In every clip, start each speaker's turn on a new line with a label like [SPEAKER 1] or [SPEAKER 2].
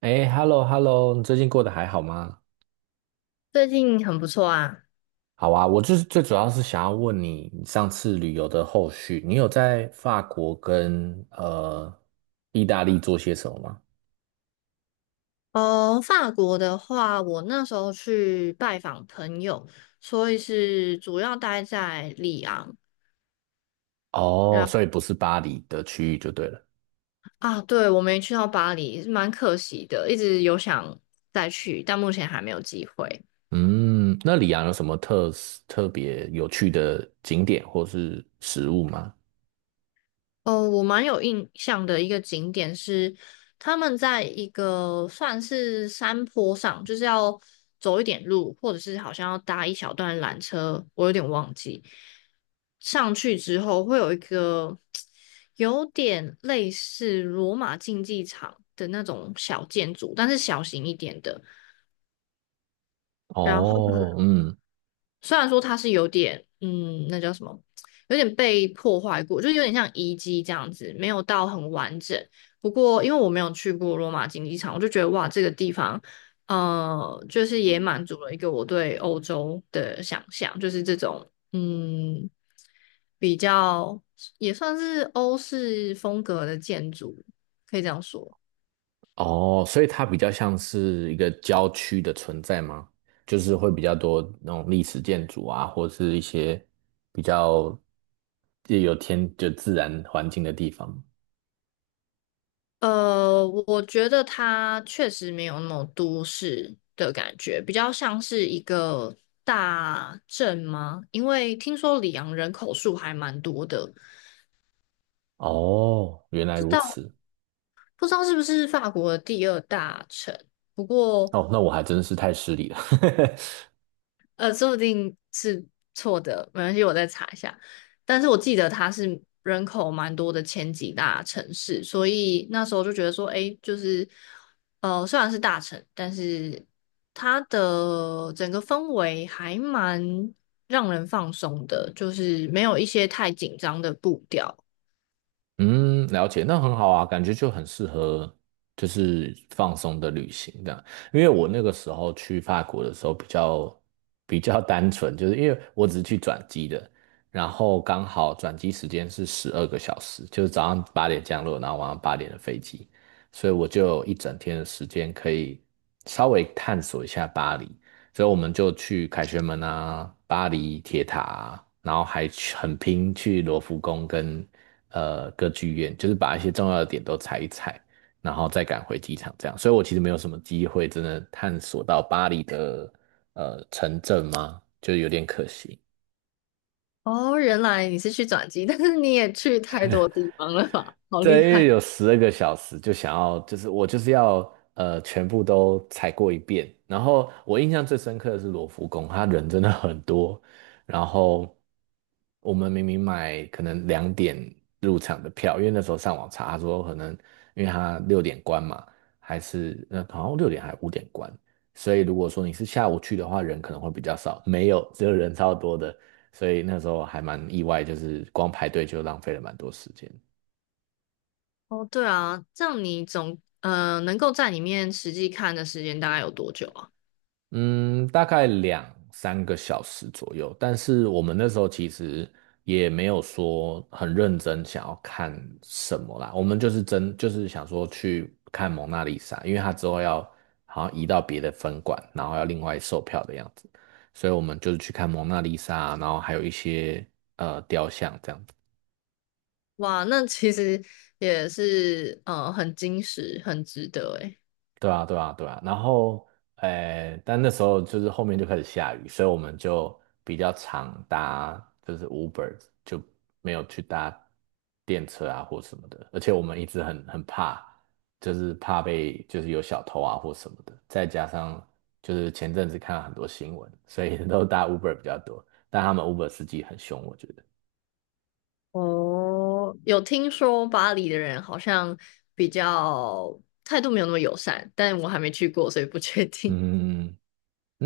[SPEAKER 1] 哎，hello，hello，你最近过得还好吗？
[SPEAKER 2] 最近很不错啊。
[SPEAKER 1] 好啊，我就是最主要是想要问你，你上次旅游的后续，你有在法国跟意大利做些什么吗？
[SPEAKER 2] 哦，法国的话，我那时候去拜访朋友，所以是主要待在里昂。
[SPEAKER 1] 哦，
[SPEAKER 2] 然
[SPEAKER 1] 所以不是巴黎的区域就对了。
[SPEAKER 2] 啊，对，我没去到巴黎，蛮可惜的，一直有想再去，但目前还没有机会。
[SPEAKER 1] 嗯，那里昂有什么特别有趣的景点或是食物吗？
[SPEAKER 2] 哦，我蛮有印象的一个景点是，他们在一个算是山坡上，就是要走一点路，或者是好像要搭一小段缆车，我有点忘记。上去之后会有一个有点类似罗马竞技场的那种小建筑，但是小型一点的。然后
[SPEAKER 1] 哦，嗯。
[SPEAKER 2] 虽然说它是有点，那叫什么，有点被破坏过，就是有点像遗迹这样子，没有到很完整。不过因为我没有去过罗马竞技场，我就觉得哇，这个地方，就是也满足了一个我对欧洲的想象，就是这种，比较也算是欧式风格的建筑，可以这样说。
[SPEAKER 1] 哦，所以它比较像是一个郊区的存在吗？就是会比较多那种历史建筑啊，或是一些比较也有天就自然环境的地方。
[SPEAKER 2] 我觉得它确实没有那种都市的感觉，比较像是一个大镇吗？因为听说里昂人口数还蛮多的，
[SPEAKER 1] 哦，原来
[SPEAKER 2] 知
[SPEAKER 1] 如
[SPEAKER 2] 道
[SPEAKER 1] 此。
[SPEAKER 2] 不知道是不是法国的第二大城。不过
[SPEAKER 1] 哦，那我还真是太失礼了。
[SPEAKER 2] 说不定是错的，没关系，我再查一下。但是我记得它是人口蛮多的前几大城市，所以那时候就觉得说，诶，就是,虽然是大城，但是它的整个氛围还蛮让人放松的，就是没有一些太紧张的步调。
[SPEAKER 1] 嗯，了解，那很好啊，感觉就很适合，就是放松的旅行这样。因为我那个时候去法国的时候比较单纯，就是因为我只是去转机的，然后刚好转机时间是十二个小时，就是早上八点降落，然后晚上八点的飞机，所以我就有一整天的时间可以稍微探索一下巴黎。所以我们就去凯旋门啊、巴黎铁塔啊，然后还去很拼去罗浮宫跟歌剧院，就是把一些重要的点都踩一踩，然后再赶回机场这样。所以我其实没有什么机会真的探索到巴黎的城镇嘛，就有点可惜。
[SPEAKER 2] 哦，原来你是去转机，但是你也去太多地方了吧？好厉
[SPEAKER 1] 对，因为
[SPEAKER 2] 害！
[SPEAKER 1] 有十二个小时，就想要，就是我就是要全部都踩过一遍。然后我印象最深刻的是罗浮宫，它人真的很多。然后我们明明买可能2点入场的票，因为那时候上网查，他说可能因为他六点关嘛，还是那好像六点还5点关，所以如果说你是下午去的话，人可能会比较少。没有，只有人超多的，所以那时候还蛮意外，就是光排队就浪费了蛮多时间。
[SPEAKER 2] 哦，对啊，这样你总能够在里面实际看的时间大概有多久啊？
[SPEAKER 1] 嗯，大概两三个小时左右，但是我们那时候其实也没有说很认真想要看什么啦，我们就是真就是想说去看蒙娜丽莎，因为它之后要好像移到别的分馆，然后要另外售票的样子，所以我们就是去看蒙娜丽莎啊，然后还有一些雕像这样子。
[SPEAKER 2] 哇，那其实也是很精实，很值得诶。
[SPEAKER 1] 对啊，对啊，对啊。然后，诶，但那时候就是后面就开始下雨，所以我们就比较常搭就是 Uber，就没有去搭电车啊或什么的。而且我们一直很怕，就是怕被就是有小偷啊或什么的。再加上就是前阵子看了很多新闻，所以 都搭 Uber 比较多。但他们 Uber 司机很凶，我觉得。
[SPEAKER 2] 哦，有听说巴黎的人好像比较态度没有那么友善，但我还没去过，所以不确定。
[SPEAKER 1] 嗯嗯嗯。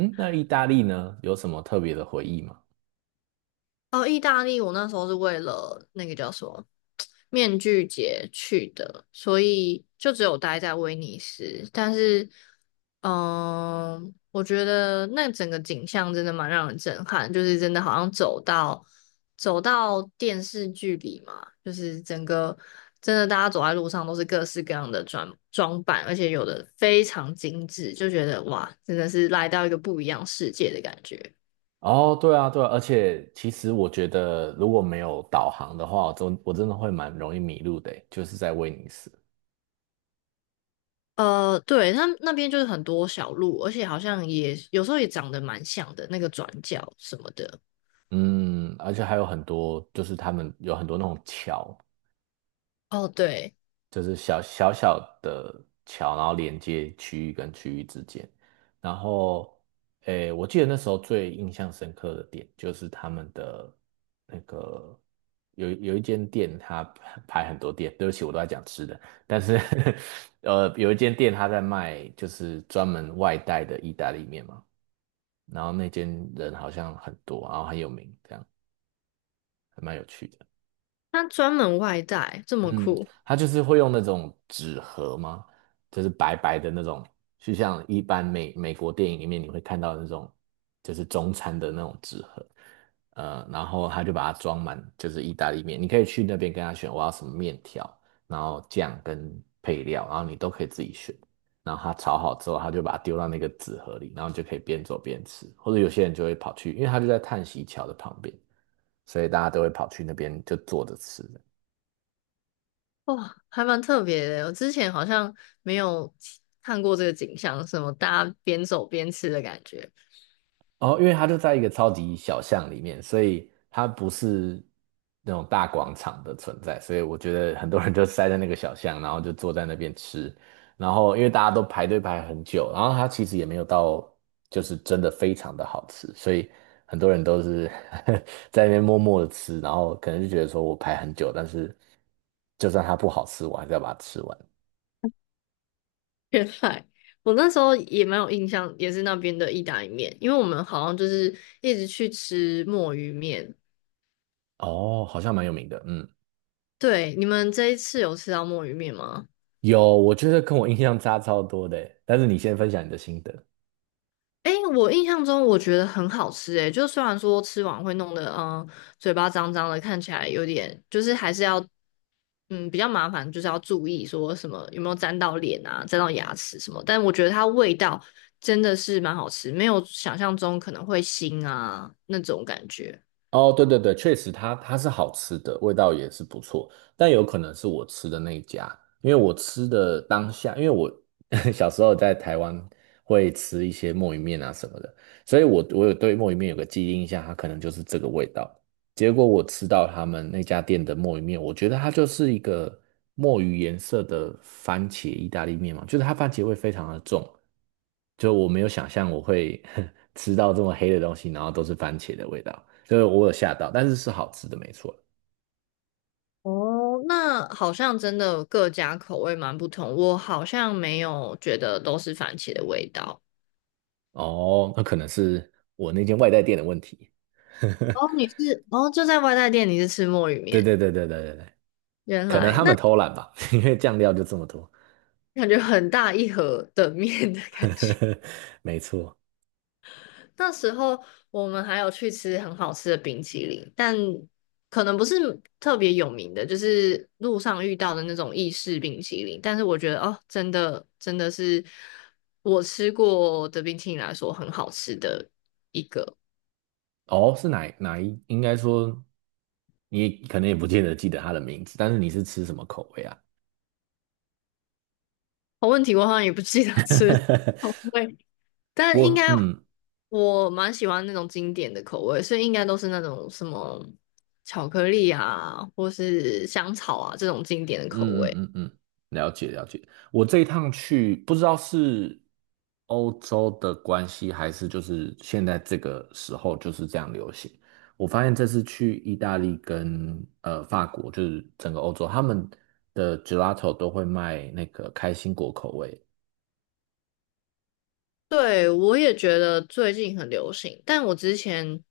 [SPEAKER 1] 嗯，那意大利呢，有什么特别的回忆吗？
[SPEAKER 2] 哦，意大利，我那时候是为了那个叫什么面具节去的，所以就只有待在威尼斯。但是，我觉得那整个景象真的蛮让人震撼，就是真的好像走到电视剧里嘛，就是整个真的大家走在路上都是各式各样的装装扮，而且有的非常精致，就觉得哇，真的是来到一个不一样世界的感觉。
[SPEAKER 1] 哦，对啊，对啊，而且其实我觉得，如果没有导航的话，我真的会蛮容易迷路的欸就是在威尼斯。
[SPEAKER 2] 对，它那边就是很多小路，而且好像也有时候也长得蛮像的，那个转角什么的。
[SPEAKER 1] 嗯，而且还有很多，就是他们有很多那种桥，
[SPEAKER 2] 哦，对，
[SPEAKER 1] 就是小小的桥，然后连接区域跟区域之间。然后，诶，我记得那时候最印象深刻的点就是他们的那个有一间店，它排很多店。对不起，我都在讲吃的，但是 有一间店他在卖就是专门外带的意大利面嘛，然后那间人好像很多，然后很有名，这样还蛮有趣的。
[SPEAKER 2] 他专门外带，这么
[SPEAKER 1] 嗯，
[SPEAKER 2] 酷，
[SPEAKER 1] 他就是会用那种纸盒吗？就是白白的那种，就像一般美国电影里面你会看到的那种，就是中餐的那种纸盒。然后他就把它装满，就是意大利面。你可以去那边跟他选我要什么面条，然后酱跟配料，然后你都可以自己选。然后他炒好之后，他就把它丢到那个纸盒里，然后你就可以边走边吃。或者有些人就会跑去，因为他就在叹息桥的旁边，所以大家都会跑去那边就坐着吃。
[SPEAKER 2] 哇，还蛮特别的。我之前好像没有看过这个景象，什么大家边走边吃的感觉。
[SPEAKER 1] 哦，因为它就在一个超级小巷里面，所以它不是那种大广场的存在，所以我觉得很多人就塞在那个小巷，然后就坐在那边吃，然后因为大家都排队排很久，然后它其实也没有到就是真的非常的好吃，所以很多人都是 在那边默默的吃，然后可能就觉得说我排很久，但是就算它不好吃，我还是要把它吃完。
[SPEAKER 2] 原来我那时候也蛮有印象，也是那边的意大利面，因为我们好像就是一直去吃墨鱼面。
[SPEAKER 1] 哦，好像蛮有名的，嗯，
[SPEAKER 2] 对，你们这一次有吃到墨鱼面吗？
[SPEAKER 1] 有，我觉得跟我印象差超多的欸，但是你先分享你的心得。
[SPEAKER 2] 诶，我印象中我觉得很好吃诶，就虽然说吃完会弄得嘴巴脏脏的，看起来有点就是还是要比较麻烦，就是要注意说什么有没有沾到脸啊、沾到牙齿什么，但我觉得它味道真的是蛮好吃，没有想象中可能会腥啊那种感觉。
[SPEAKER 1] 哦，对对对，确实它是好吃的，味道也是不错，但有可能是我吃的那一家，因为我吃的当下，因为我 小时候在台湾会吃一些墨鱼面啊什么的，所以我有对墨鱼面有个记忆印象，它可能就是这个味道。结果我吃到他们那家店的墨鱼面，我觉得它就是一个墨鱼颜色的番茄意大利面嘛，就是它番茄味非常的重，就我没有想象我会 吃到这么黑的东西，然后都是番茄的味道。所以我有吓到，但是是好吃的，没错。
[SPEAKER 2] 哦，那好像真的各家口味蛮不同，我好像没有觉得都是番茄的味道。
[SPEAKER 1] 哦，那可能是我那间外带店的问题。
[SPEAKER 2] 哦，你是哦就在外带店，你是吃墨鱼
[SPEAKER 1] 对
[SPEAKER 2] 面，
[SPEAKER 1] 对对对对对对，
[SPEAKER 2] 原
[SPEAKER 1] 可能
[SPEAKER 2] 来
[SPEAKER 1] 他们
[SPEAKER 2] 那。
[SPEAKER 1] 偷懒吧，因为酱料就这么多。
[SPEAKER 2] 感觉很大一盒的面的感觉。
[SPEAKER 1] 没错。
[SPEAKER 2] 那时候我们还有去吃很好吃的冰淇淋，但可能不是特别有名的，就是路上遇到的那种意式冰淇淋。但是我觉得哦，真的真的是我吃过的冰淇淋来说很好吃的一个。
[SPEAKER 1] 哦，是哪一？应该说你可能也不见得记得它的名字，但是你是吃什么口味啊？
[SPEAKER 2] 好问题我好像也不记得吃什么 味但应该
[SPEAKER 1] 我嗯，
[SPEAKER 2] 我蛮喜欢那种经典的口味，所以应该都是那种什么巧克力啊，或是香草啊这种经典的口
[SPEAKER 1] 嗯
[SPEAKER 2] 味。
[SPEAKER 1] 嗯嗯嗯，了解了解。我这一趟去，不知道是欧洲的关系，还是就是现在这个时候就是这样流行。我发现这次去意大利跟法国，就是整个欧洲，他们的 gelato 都会卖那个开心果口味，
[SPEAKER 2] 对，我也觉得最近很流行，但我之前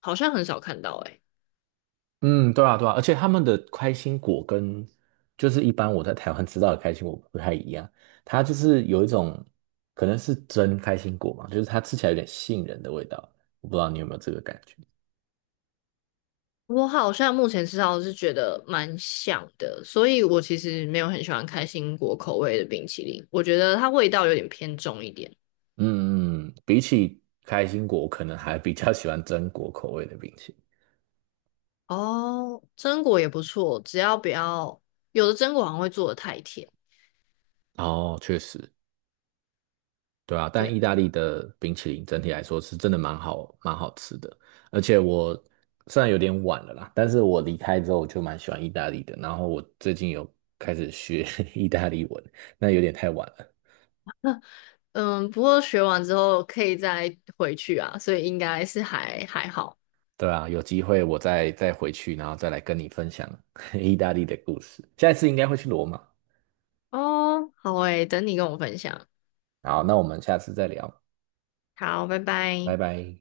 [SPEAKER 2] 好像很少看到诶、
[SPEAKER 1] 嗯，对啊，对啊，而且他们的开心果跟就是一般我在台湾吃到的开心果不太一样，它就是有一种可能是真开心果嘛，就是它吃起来有点杏仁的味道，我不知道你有没有这个感觉。
[SPEAKER 2] 我好像目前吃到的是觉得蛮像的，所以我其实没有很喜欢开心果口味的冰淇淋，我觉得它味道有点偏重一点。
[SPEAKER 1] 嗯嗯，比起开心果，我可能还比较喜欢榛果口味的冰淇淋。
[SPEAKER 2] 哦，榛果也不错，只要不要，有的榛果好像会做的太甜。
[SPEAKER 1] 哦，确实，对啊，但
[SPEAKER 2] 对。
[SPEAKER 1] 意大利的冰淇淋整体来说是真的蛮好，蛮好吃的。而且我虽然有点晚了啦，但是我离开之后我就蛮喜欢意大利的。然后我最近有开始学 意大利文，那有点太晚了。
[SPEAKER 2] 嗯，不过学完之后可以再回去啊，所以应该是还还好。
[SPEAKER 1] 对啊，有机会我再回去，然后再来跟你分享 意大利的故事。下一次应该会去罗马。
[SPEAKER 2] 哦，好诶，等你跟我分享。
[SPEAKER 1] 好，那我们下次再聊，
[SPEAKER 2] 好，拜
[SPEAKER 1] 拜
[SPEAKER 2] 拜。
[SPEAKER 1] 拜。